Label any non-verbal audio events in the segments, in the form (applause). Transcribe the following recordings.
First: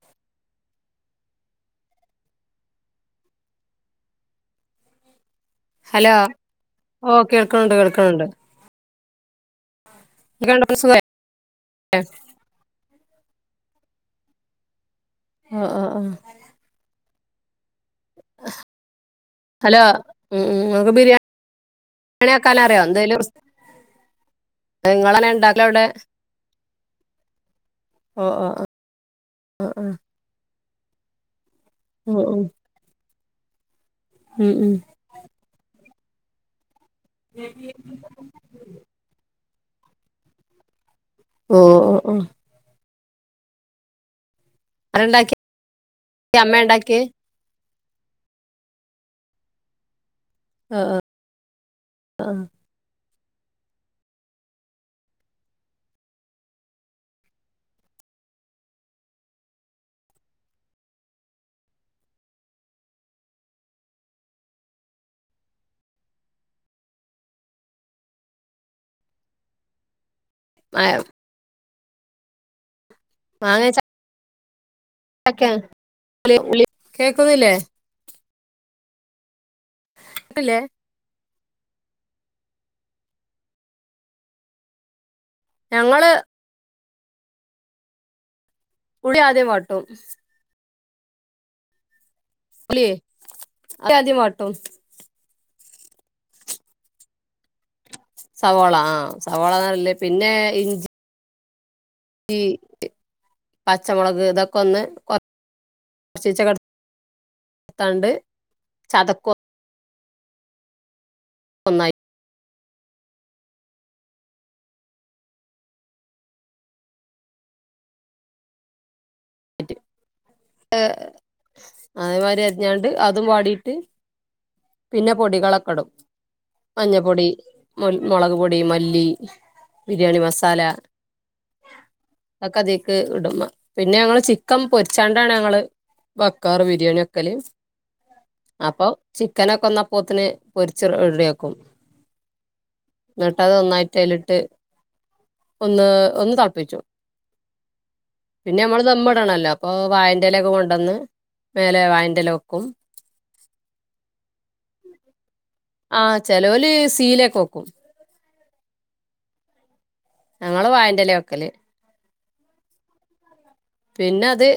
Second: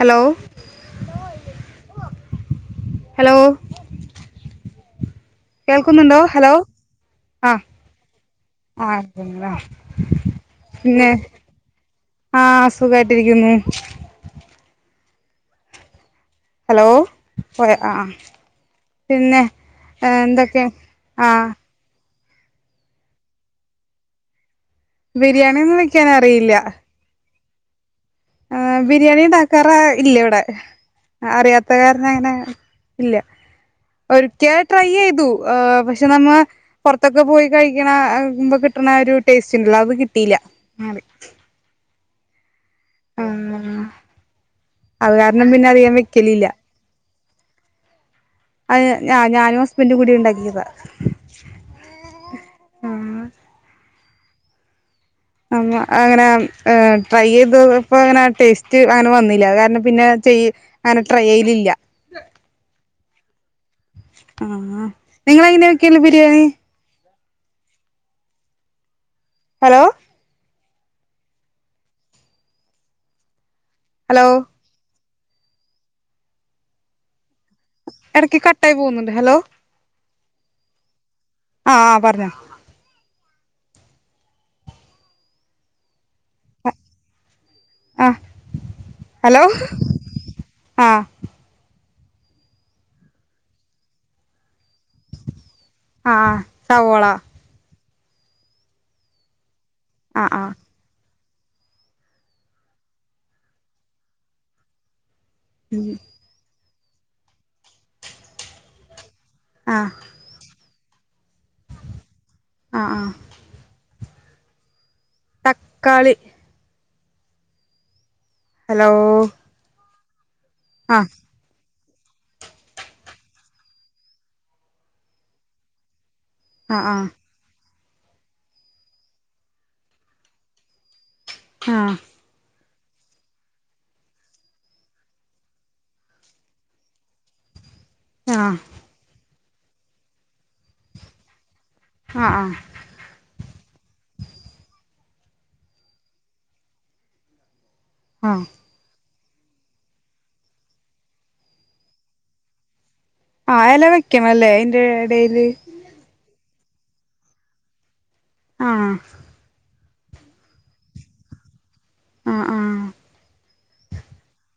Hello hello hello ഓഹ് ആഹ് കേൾക്കുണ് ഇണ്ട് കേൾക്കണ് ഇണ്ട് ആഹ് പിന്നെ ആഹ് സുഗാ ട്ടിരിക്കുന്നെ ആഹ് ആഹ് ആഹ് ഹലോ പോയ ആഹ് പിന്നെ ഹലോ എന്തൊക്കെ ആഹ് ണ വേക്കാല അറ്യോ എന്തേലും റിസ് ബിരിയാണി ഒന്നും വെക്കാൻ അറിയില്ല ഓ ഓ ഓ ആഹ് ബിരിയാണി ആ ഇണ്ടാക്കാറ് ആ ഇല്ല ഇവിടെ ആഹ് അറിയാം ഉം ഉം (unintelligible) ഇല്ല്യാ ഉം ഒരിക്കെ ഉം ട്രൈ ചെയ്തു ഏ പ റ്റ് നമ്മാ പൊർത്തൊക്കെ പോയി കഴിക്ക്ണെ ആ അയ്മ്പം കിട്ട്ണെ ആ ഒരു ടേസ്റ്റ് (unintelligible) കിട്ടീല്ല മാറി ഓ ഓ ഓ ആഹ് അത് ആരണ്ടാക്കിയെ കാരണം പിന്നെ അധികം വെക്കെലില്ല അമ്മ ഉണ്ടാക്കിയെ അയ് ഞ ഞാനും ഹസ്ബെന്റും കൂടി ഇണ്ടാക്കി ക്കിയെതാ ആ ആ ആഹ് അമ്മ അങ്ങനെ അം ഏ ട്രൈ ചെയ്തെപ്പോ അങ്ങനെ ടേസ്റ്റ് അങ്ങനെ വന്നില്ല അത് കാരണം പിന്നെ ചെയ്യ് അങ്ങനെ ട്രൈ ചെയ്യെൽ ഇല്ല ആഹ് അ നിങ്ങൾ എങ്ങനെ വെക്കല്ല് ബിരിയാണി? ഹലോ മായം മാങ്ങെച്ചാ ഓ (unintelligible) കേക്കുന്നില്ലെ? എടെക്ക് കട്ടായി പോവ്ന്ന് ഇണ്ട്. ഹലോ ഇപ്പ ഇല്ലെ? ആഹ് ആഹ് പർഞ്ഞോ? ഞങ്ങെൾ ആഹ് ഉള്ളി ഹലോ അദ്യം വാട്ടും ആഹ് ഉള്ളിയേ ഉളളി ആദ്യ വാട്ടും ആഹ് സവോള സവോള ആഹ് സവോള നല്ല ആഹ് പിന്നെ ആഹ് ഇഞ്ചി ഇ പച്ചമുളക് ഇതൊക്കെ ഒന്ന് കൊ കൊർച്ചിച്ചെ ക്കെ തണ്ട് ചതക്വാ ആഹ് ഒന്നായി അ ആ തക്കാളി ഹലോ ആഹ് (inaudible) അതേ മാതിരി അരിഞ്ഞാണ്ട് അതും വാടിട്ട് പിന്നെ പൊടികളൊക്കെടും ആഹ് ആഹ് മഞ്ഞപ്പൊടി മു മുളക് പൊടി മല്ലി ബിരിയാണി മസാല ആ അതിക്ക് ഇടും പിന്നെ ഞങ്ങള് ചിക്കൻ പൊരിച്ചാണ്ടാണ് ഞങ്ങള് വെക്കാറ് ബിരിയാണി വെക്കല്ല് ആഹ് ആഹ് അപ്പൊ ചി കനക്കെ അപോത്തിന് പൊരിച്ച് റെഡിയാക്കും ആഹ് എന്നിട്ട് അതന്നോയിട്ട് അയിലിട്ട് ഒന്ന് ഒന്ന് തളപ്പിച്ചും ആഹ് പിന്നെ നമ്മള് ദമ്മ ണല്ലോ അപ്പൊ വായന്റലക്കൊ കൊണ്ടുവന്ന് മേലെ വായന്റല വെക്കും ആഹ് എല വെ ല്ലേ ഐന്റെ എടേല് ചേലോല് സീലെക്കെ വെക്കും ആ ഞങ്ങള് വായന്റെലെ വെക്കല് അ ആ പിന്നെ അത്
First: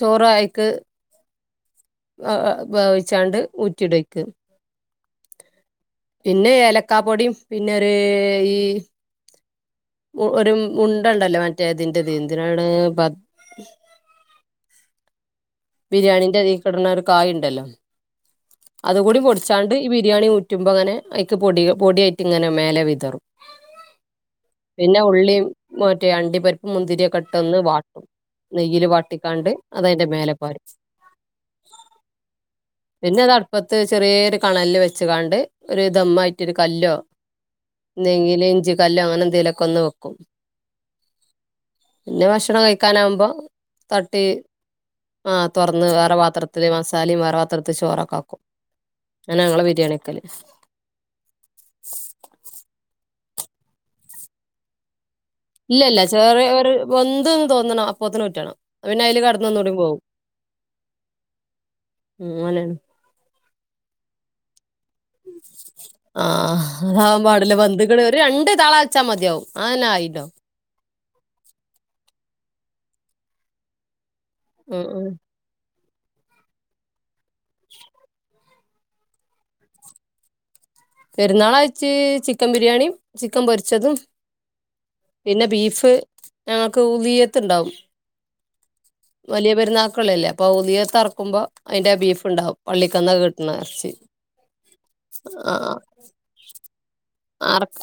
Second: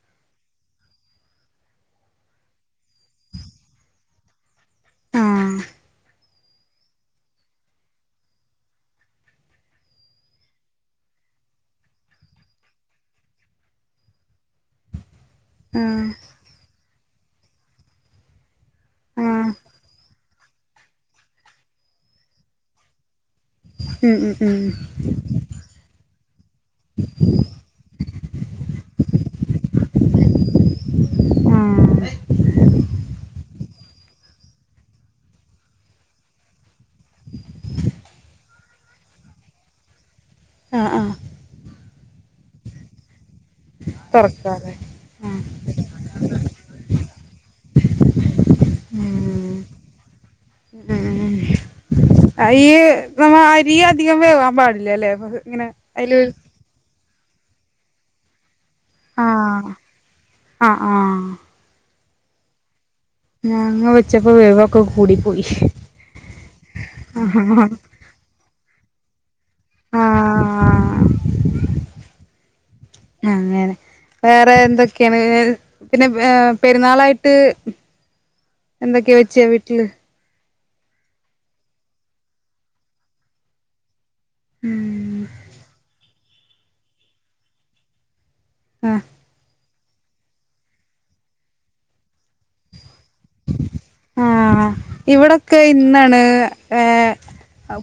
ചോറ് അയിക്ക് വേവിച്ചാണ്ട് ഊറ്റിടുയ്ക്ക് ആഹ് പിന്നെ ഏലക്കാ പൊടിയും പിന്നെ ഒരു ഈ ഒരു ഉണ്ടണ്ടല്ലോ മറ്റേ ഇതിന്റെത് എന്തിനാണ് പ ആഹ് ബിരിയാണിന്റെ ഇതിക്ക് ഇട്നൊ കായിണ്ടല്ലോ അതുകൂടി ആഹ് പൊടിച്ചാണ്ട് ഈ ബിരിയാണി മൂ ഉറ്റുമ്പോൾങ്ങനെ അയ്ക്ക് പൊടി പൊടിയായിട്ട് ഇങ്ങനെ മേലെ വിതറും ഉം ഉം പിന്നെ ഉള്ളിയ മറ്റേ അണ്ടിപരിപ്പ് മുന്തിരിയൊക്കെ ഇട്ട് ഒന്ന് വാട്ടും നെയ്യി ൽ വാട്ടിക്കാണ്ട് അതിന്റെ മേലെ ഉം ആഹ് പിന്നതാ അടുപ്പത്ത് ചെറിയൊരു കണലിൽ വെച്ച കാണ്ട് ഒരു ദമായിട്ട് ഒരു കല്ലോ എന്തെങ്കിലും ഇഞ്ചി കല്ലോ അങ്ങനെ എന്തെലൊക്കെ ഒന്ന് വെക്കും അ ആ പിന്നെ ഭക്ഷണം കഴിക്കാനവുമ്പോ തൊർക്ക ആ തുറന്ന് വേറെ പാത്രത്തില് മ സാലി വേറെപാത്രത്തത്തിൽ ചോറൊക്കെ ആക്കും ന ഉം ഞങ്ങളെ ബിരിയാണിക്കല് ഈ നമ്മ അരി അധികം വേവാൻ പാടില്ല അല്ലേ ഇല്ല ഇല്ല ചെറ ഒരു ഒ അത തോന്നണം അപ്പോത്തിന് ഊറ്റണം പിന്നെ അതില് കടന്ന് ആഹ ഒന്നൂടി പോകും ആ ആ ഉം അലാണ് ഞാങ്ങ വെച്ചപ്പോ വേവ് ആ അതാകൻ പാടില് ബന്ധുക്കള് ഒരു രണ്ടു താള അച്ചാ മതിയാവും അങ്ങനെ ആയില്ലോ ആഹ് ആങ്ങനെ വേറെ ഉം ഉം എന്തൊക്കെയാണ് പിന്നെ ഏ പെരുന്നാളായിട്ട് എന്തൊക്കെയാ വെച്ച വീട്ടില് പെരുന്നാളാഴച്ച് ചിക്കൻ ബിരിയാണിയും ചിക്കൻ പൊരിച്ചതും ഉം പിന്നെ ബീഫ് ഞങ്ങക്ക് ഉ വിയത്ത ഉണ്ടാവും ആഹ് വലിയ പെരുന്നാൾ മല്ലേ അപ്പൊ ഉദിയത് അറക്കുമ്പോ അതിന്റെ ബീഫ് ണ്ടാവും പള്ളിക്കന്നൊക്കെ കിട്ടുന്ന ഇറച്ചി ആഹ് ആ ഇവിടൊക്കെ ഇന്നാണ് ഏർ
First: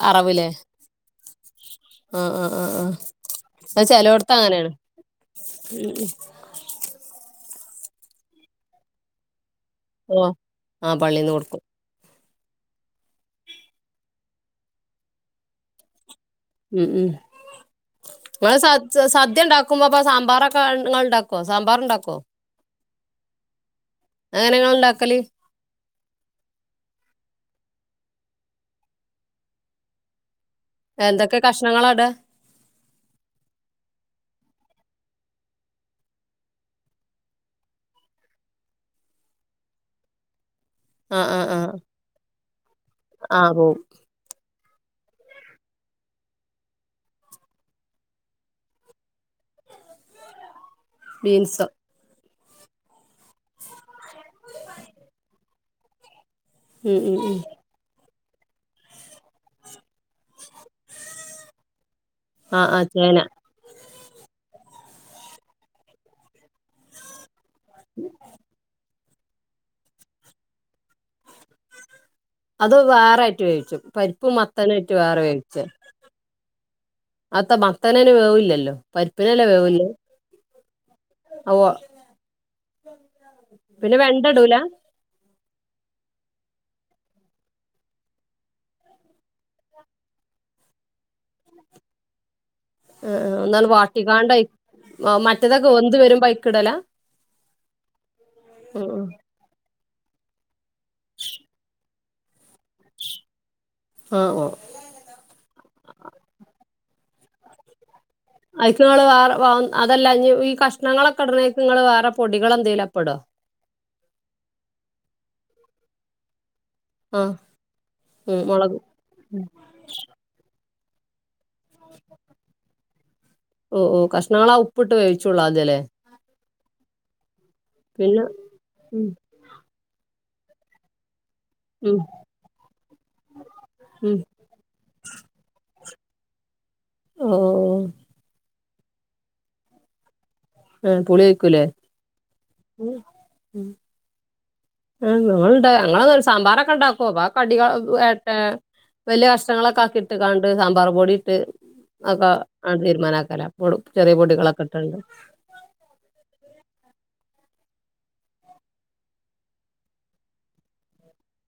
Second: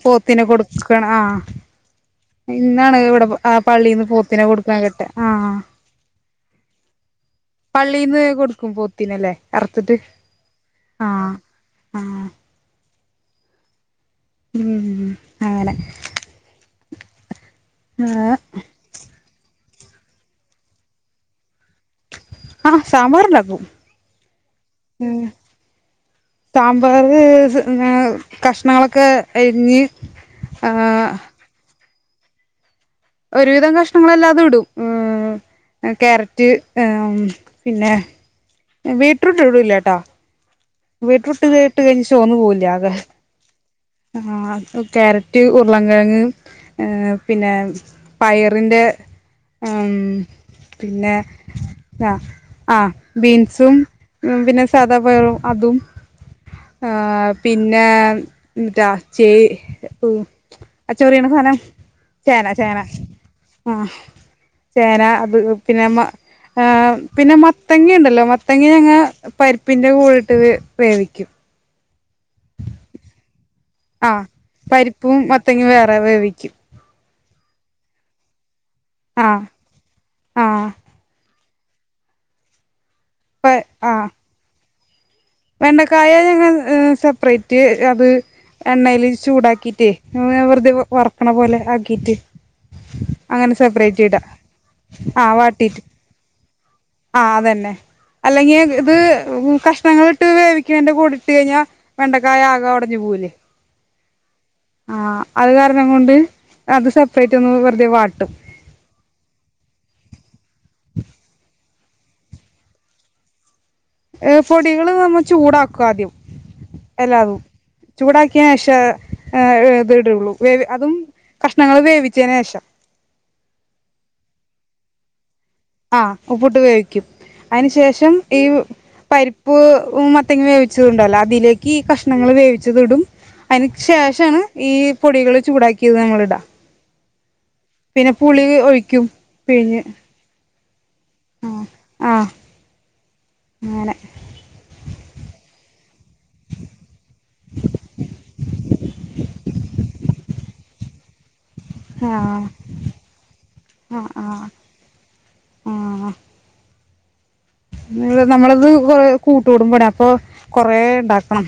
പോത്തിനെ അറവ്ല്ലേ കൊടുക്കണം ആഹ ആഹ് ആഹ് ആഹ് ആഹ് ഇന്നാണ് ഇവിടെ അത് പള്ളിൽന്ന് ചെലോട്ത്ത് പോത്തിനെ അങ്ങനേണ് കൊടുക്കൻ കേട്ടെ ആ ഉം ഉം പള്ളിന്ന് കൊടുക്കും പോത്തീനല്ലേ അറത്തിട്ട് ഓഹ് ആഹ് ആ പള്ളീന്ന് കൊടുക്കും ആ ഉം അങ്ങനെ മ്മ് മ്മ് ഏഹ് വളരെ സ സദ്യ ഉണ്ടാക്ക ആക്കുമ്പോ സാമ്പാറൊക്കെ ഉണ്ടാക്കുവോ സാമ്പാർ ഉണ്ടാക്കോ ആഹ സാമ്പാർ ഉണ്ടാക്കും അതെങ്ങനെ ഇങ്ങള് ഉം ഇണ്ടാക്കല് സാമ്പാർ കഷ്ണങ്ങളൊക്കെ അരിഞ്ഞ് ആഹ് എന്തൊക്കെ കഷ്ണങ്ങളട ഒരുവിധം കഷ്ണങ്ങളല്ലാതെ ഇടും ക്യാരറ്റ് പിന്നെ ബീറ്റ്റൂട്ട് ഇടുല്ലട്ടോ ആഹ് ആഹ് ബീറ്റ്റൂട്ട് ആഹ് ഇട്ടുകഴിഞ്ഞ ചൊവന്നു പോവില്ല ആകെ ആഹ് പോവും ആ ക്യാരറ്റ് ഉരുളകിഴങ്ങ് പിന്നെ പയറിന്റെ ഉ പിന്നെ ബീൻസോ ആ ആ ബീൻസും പിന്നെ സാദാപയറും അതും ഉം ഉം ഉം പിന്നെ ഇറ്റാ ചേ ഒ അ ച്ചോറിയണസാനം ചേന ആഹ് ചേന ആഹ് ആ ചേന അത് പിന്നെ മ ഏഹ് പിന്നെ മത്തങ്ങണ്ടല്ലോ മത്തങ്ങ ങ്ങനെ പരിപ്പിന്റെ കൂടെട്ട് ത് വേവിക്കും അത് വേറെ വേവിച്ചും ആ പരിപ്പും മത്തനുവായിട്ട് പരിപ്പും വേവിച്ചേ മത്തങ്ങും വേറെ വേവിക്കും അത്ത മത്തനേന് വേവുല്ലല്ലോ ആഹ് പരിപ്പിനല്ലേ വേവുള്ളൂ ആഹ് റവ പിന്നെ വെണ്ടടൂല വെണ്ണക്കായ ഞങ്ങ സെപ്പറേറ്റ് അത് എണ്ണൽ ചൂടാക്കിട്ടേ വെറുതെ വറക്കണ പോലെ ആക്കീട്ട് ആഹ് ആഹ് അങ്ങനെ ഒന്നാണ്ട് സെപ്പറേറ്റ് ഇട വാട്ടിക്കാണ്ട് അയി ആ, അ മറ്റേതൊക്കെ വാട്ടീട്ട് വെന്ത് വരുമ്പോ അയ്ക്കിടലാ ആതെന്നെ ഉം അല്ലെങ്കിത് ഉം കഷ്ഞങ്ങൾ ഇട്ട് വേവിക്കന്റെ കൂടെ ഇട്ട് കഴിഞ്ഞാ വെണ്ടക്കായ ആകെ ഒ ടഞ്ഞു പോകും ആഹ് ഓ ആ അത് വേറെ ന്ന കൊണ്ട് അത് സെപ്പറേറ്റ് ഒന്ന് വെറുതെ വാട്ടും അയ്ക്ക് ങ്ങള് വേറെ വ അതല്ലാം ഇ ഈ കഷ്ണങ്ങളൊക്കെ ഇട്ണെ ക്ക്ങ്ങള് വേറെ പൊടികളെന്തേലപ്പടോ ഏ പൊടികള് നമ്മ ചൂടാക്കും ആദ്യം ആഹ് എല്ലാതും ഉം ചൂടാക്കിയക്ഷ മൊളക് ഏ ഇത് ഇടുള്ളൂ വേ അതും കഷ്ണങ്ങൾ വേവിചെനെഷം ഉപ്പ്ട്ട് വേവി ചുള്ളാതെ ല്ലേ ഡ് കഴിക്കും അയിന് ശേഷം ഈ ഉം പരിപ്പ് (unintelligible) ത്ത്യങ്ങ വേവിച്ചതും ഉണ്ടല്ലോ അ തിലേക്ക് ഈ ഉം കഷ്ണങ്ങൾ വേവിച്ചതുടും അയ്ന് ഉം ശേഷാണ് ഈ പൊടികൾ ചൂടാ ക്കിതും കൂടി ഇടാ ഓ പിന്നെ പുളി ഒഴി ക്കും പിഴിഞ്ഞ് ആ പുളി ഒയിക്കു ആ ലേ ആ അങ്ങനെ ആ നമ്മൾ ടെ ങ്ങളതോര് സമ്പാറൊക്കെ ണ്ടാക്കും. അപ്പാ കടിക ഏഹ് വലിയ കഷങ്ങളൊക്കാക്കിട്ട്കാണ്ട് സാമ്പാറ് പൊടിട്ട് അ ആ ഒക്കെ ആണ്ട് തീര്മാനാക്കലാ പൊളും ആ ചെറിയ ആ പൊടികളൊക്കെ ഇട്ടാണ്ട് ആ (unintelligible) നമ്മളത് കൊറേ കൂട്ട്കൂടുമ്പാണേ അപ്പൊ കൊറേണ്ടാക്കണം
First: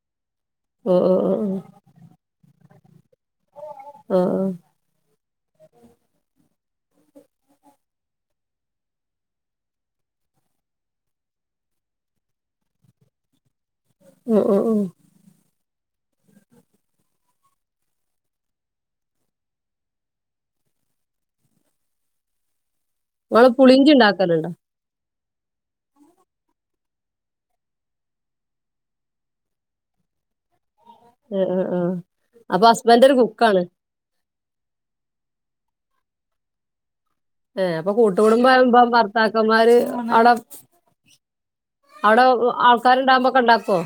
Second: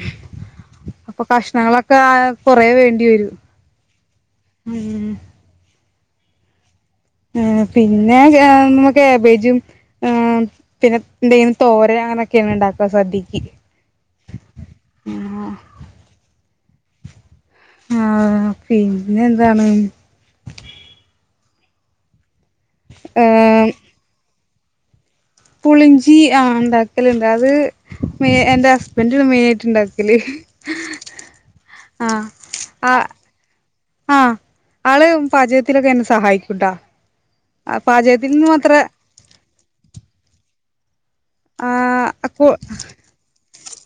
ഓ ഓ അപ്പൊ ഓ കഷ്ണങ്ങളൊക്കായാ കൊറേ വേണ്ടി വരും ഓ ആഹ് ആഹ് ഊം മ് പിന്നെ (unintelligible) ഇമ്മ കാബേജും, ആ പിന്നെ എന്തേലും തോരന് അങ്ങനൊക്കെയാണ് ഉണ്ടാക്കുക സദ്യക്ക്. ഓഹ് ഓഹ് ഓ ആഹ് ആഹ് പിന്നെ എന്താണ്? ങ്ങള് ഏഹ് പുളിഞ്ചി ഉണ്ടാക്കലുണ്ടോ? പുളിഞ്ചി ആ ഉണ്ടാക്കലുണ്ട്. അത് മേ എന്റെ ഹസ്ബൻഡ് മെയിനായിട്ട് ഉണ്ടാക്കല്. ആഹ് അഹ് ആ ആഹ് അപ്പൊ ആഹ് ഹസ്ബൻ്റൊരു കുക്കാണ്. ആഹ് ആള് പാചകത്തിലൊക്കെ എന്നെ സഹായിക്കുംട്ടാ. ഏ അപ്പൊ കൂട്ടുകുടുംബമാവുമ്പോ ഭർത്താക്കന്മാര് ആടെ അവടെ ആഹ് ആൾക്കാരൊണ്ടാകുമ്പോക്കെ ഒണ്ടാ കോ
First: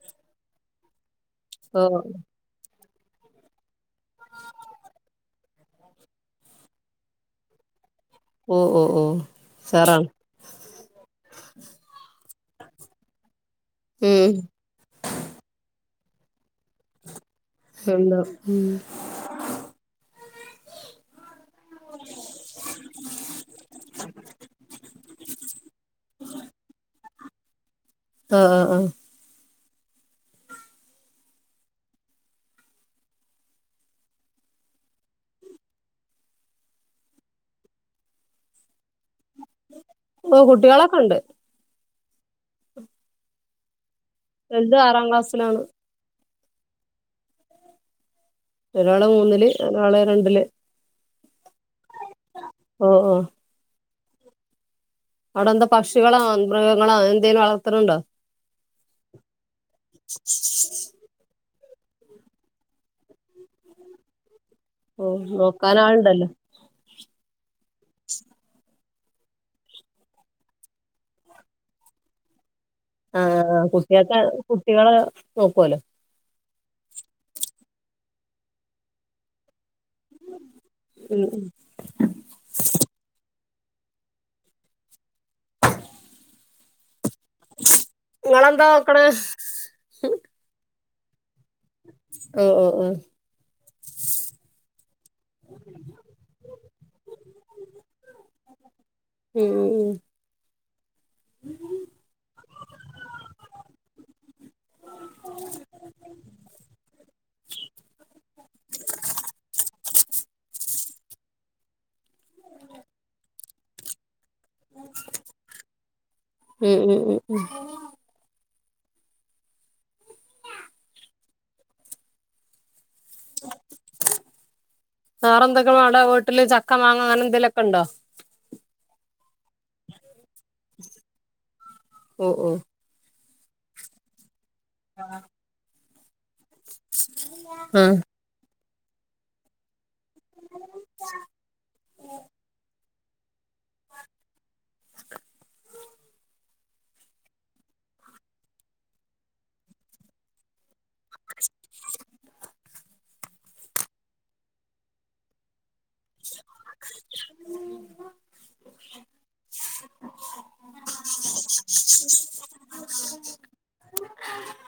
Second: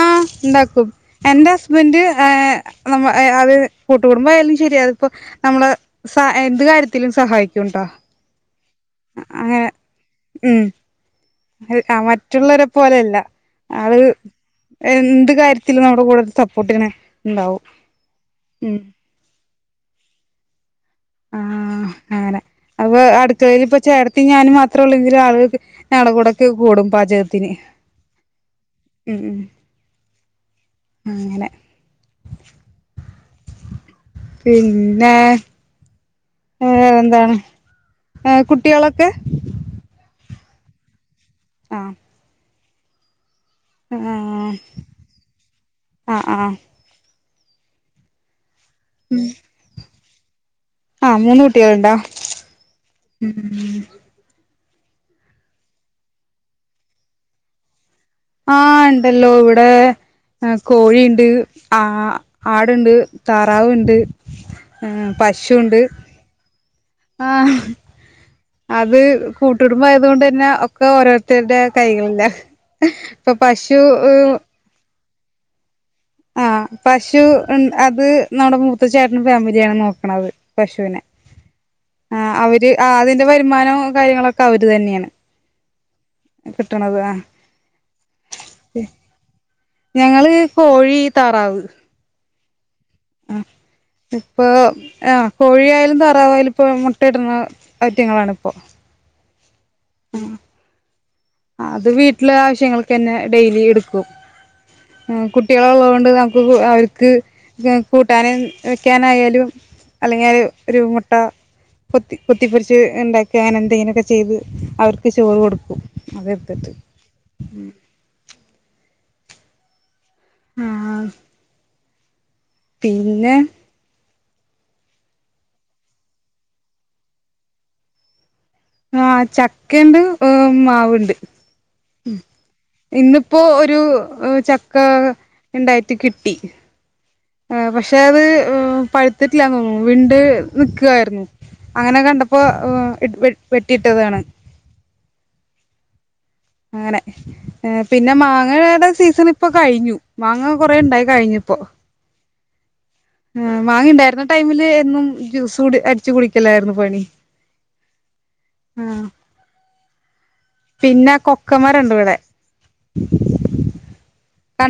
ആഹ് ഇണ്ടാക്കും. എന്റെ ഹസ്ബൻഡ് ഓഹ് ഏ നമ്മ അവര് കൂട്ടുകുടുംബയാലും ശരി അതിപ്പോ നമ്മള് എന്ത് കാര്യത്തിലും സഹായിക്കുംട്ടാ. ഓഹ് ഓഹ് ഓഹ് അ അങ്ങനെ ഉഷാറാണ് ഉം ഹെൽ മറ്റ് റ്റുള്ളവരെ പോലെയല്ല. അത് ഉം എന്ത് കാര്യത്തിലും നമ് ഇപ്പം കൂടുതല് സപ്പോർട്ട് ചെയ്യണേ. (unintelligible) ആഹ് അങ്ങനെ അപ്പൊ അടുക്കളയില് ഇപ്പ ചേട്ടത്തി ഞാനും മാത്രമേ ഉള്ളൂ. രാവിലോക്ക് ഞങ്ങടെ കൂടെയൊക്കെ കൂടും പാചകത്തിന്. ആഹ് ആഹ് ആഹ് ഉം ഉം അങ്ങനെ പിന്നെ വേറെ എന്താണ് ഏഹ് കുട്ടികളൊക്കെ. ഓ കുട്ടികളൊക്കെ ഉണ്ട്. ആഹ് ആഹ് വലുത് ആറാം ക്ലാസ്സിലാണ്. ആഹ് ആഹ് ഒരാള് മൂന്നില് ഒരാളെ രണ്ട്. അല്ലെ ആഹ് മൂന്ന് കു ട്ടികൾ ഉണ്ടോ ഓഹ് ഓഹ് ഉം. അവിടെ എന്താ പക്ഷികളോ മൃഗങ്ങളോ എന്തേലും വളർത്തണണ്ടോ. ആഹ് ഇണ്ടല്ലോ ഇവിടെ കോഴിണ്ട് ആ ആടിണ്ട് താറാവിണ്ട് ഓ നോക്കാൻ ആളിണ്ടല്ലോ ആഹ് അത് കൂട്ടുടുമ്പം ആയത് കൊണ്ട് തന്നെ ഒക്കെ ഓരോരുത്തരുടെ കൈകളിലാ ആ ഇപ്പൊ പശു കുട്ടികക്ക് കുട്ടികള് നോക്കുവല്ലോ ആഹ് പശു അത് നടെ മൂത്ത ചേട്ടൻ ഫാമിലായാണ് നോ (unintelligible) പശുവിനെ ഉം ഉം. ആ അവര് ആ അതിൻ്റെ (unintelligible) തീരുമാനോ കാര്യങ്ങളൊക്കെ അവര് തന്നെയാണ് കിട്ടണത് ആ നിങ്ങളെന്താ നോക്കണെ ഞങ്ങള് കോഴി തറാവ് ഓ ഓ ഓ ആ ഇപ്പൊ ആഹ് കോഴിയായാലും താറാവായാലും ഇപ്പൊ മുട്ടയിടുന്ന ഐറ്റങ്ങളാണ് ഇപ്പോ ഉം അത് വീട്ടിലെ ആവശ്യങ്ങൾക്ക ന്നെ ഡെയിലി എടുക്കും കുട്ടികള് ഒള്ള കൊണ്ട് നമുക്ക് അവർക്ക് കൂട്ടാന് വെക്കാനായാലും അല്ലെങ്കിൽ ഒരു (unintelligible) കൊത്തി കൊത്തിപൊരിച്ച് ഇണ്ടാക്കാനേതേനും (unintelligible) ചെയ്ത് അവർക്ക് ചോറ് കൊടുക്കും അതെടുത്തിട്ട് ഉം ഉം ഉം ഉം ആഹ് ആഹ് പിന്നെ വേറെന്തൊക്കും അവിടെ വീട്ടില് ചക്ക മാങ്ങ അങ്ങനെ എന്തേലുക്കെ ഒണ്ടോ ആഹ് ച കേണ്ട് മാവുണ്ട് ഓ ഓ ഇന്ന് ഇപ്പൊ ഒരു ച ക്കാ ഇണ്ടായി കുത്തി കിട്ടി ആ ആഹ് പക്ഷെ അത് പഴത്തിട്ടില്ലാ തോനുന്നു വിണ്ട് നിക്കുവായിരുന്നു അങ്ങനെ കണ്ടപ്പോ വെട്ടിയിട്ടതാണ് അങ്ങനെ പിന്നെ മാങ്ങയുടെ സീസണ ഇപ്പൊ കഴിഞ്ഞു മാങ്ങ കൊറേ ഇണ്ടായി കഴിഞ്ഞുപ്പൊ മാങ്ങ ഉണ്ടായിരുന്ന ടൈമില് എന്നും ജ്യൂസ് കുടി അടിച്ച് കുടി ക്കലായിരുന്നു പണി ആഹ് പിന്നെ കൊക്കെ മരം ഉണ്ട് ഇവിടെ ക (inaudible)